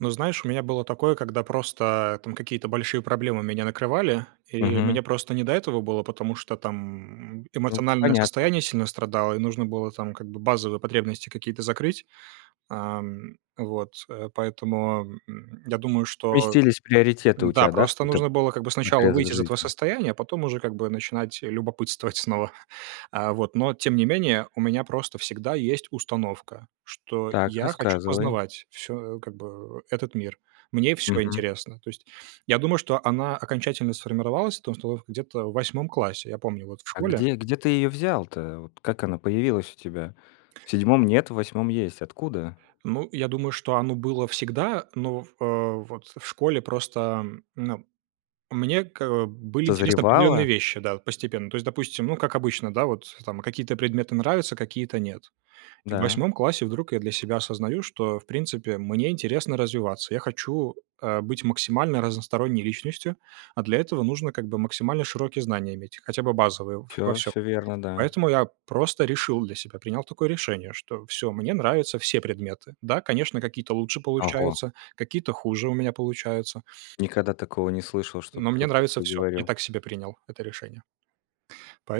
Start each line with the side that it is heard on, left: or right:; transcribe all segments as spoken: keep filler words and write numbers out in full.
right: Ну, знаешь, у меня было такое, когда просто, там, какие-то большие проблемы меня накрывали, и
left: Мгм.
right: мне просто не до этого было, потому что, там,
left: Ну,
right: эмоциональное
left: понятно.
right: состояние сильно страдало, и нужно было, там, как бы, базовые потребности какие-то закрыть. Ам, вот э, поэтому, м, я думаю, что
left: Сместились приоритеты у
right: да,
left: тебя, да, в
right: просто
left: какой-то
right: нужно было, как бы, сначала
left: отрезок
right: выйти из этого
left: жизни?
right: состояния, а потом уже, как бы, начинать любопытствовать снова. А, вот, но тем не менее, у меня просто всегда есть установка, что
left: Так,
right: я хочу
left: рассказывай.
right: познавать всё, как бы, этот мир, мне всё
left: Мгм.
right: интересно. То есть я думаю, что она окончательно сформировалась, эта установка, где-то в восьмом классе, я помню, вот, в
left: А
right: школе
left: где где ты ее взял-то? Как она появилась у тебя? В седьмом нет, в восьмом есть. Откуда?
right: Ну, я думаю, что оно было всегда, но, а, вот, в школе просто, а, ну, мне, к э, были интересны определенные
left: Созревала?
right: вещи да, вот, постепенно. То есть, допустим, ну, как обычно, да, вот, там, какие-то предметы нравятся, какие-то нет. И в
left: Да.
right: восьмом классе вдруг я для себя осознаю, что, в принципе, мне интересно развиваться. Я хочу, э, быть максимально разносторонней личностью. А для этого нужно, как бы максимально широкие знания иметь, хотя бы базовые, в во
left: Всё,
right: всём.
left: всё верно, да.
right: Поэтому я просто решил для себя, принял такое решение, что всё, мне нравятся все предметы. Да, конечно, какие-то лучше
left: Ого.
right: получаются, какие-то хуже у меня получаются
left: Никогда такого не слышал, чтобы
right: но мне
left: кто-то
right: нравится
left: такое
right: всё. Я
left: говорил.
right: так себе принял это решение.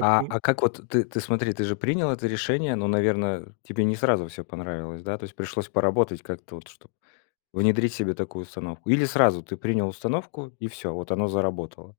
left: А а как вот, ты ты смотри, ты же принял это решение, но, наверно, тебе не сразу всё понравилось, да? То есть, пришлось поработать как-то, вот, чтоб внедрить себе такую установку, или сразу- ты принял установку и всё, вот, оно заработало?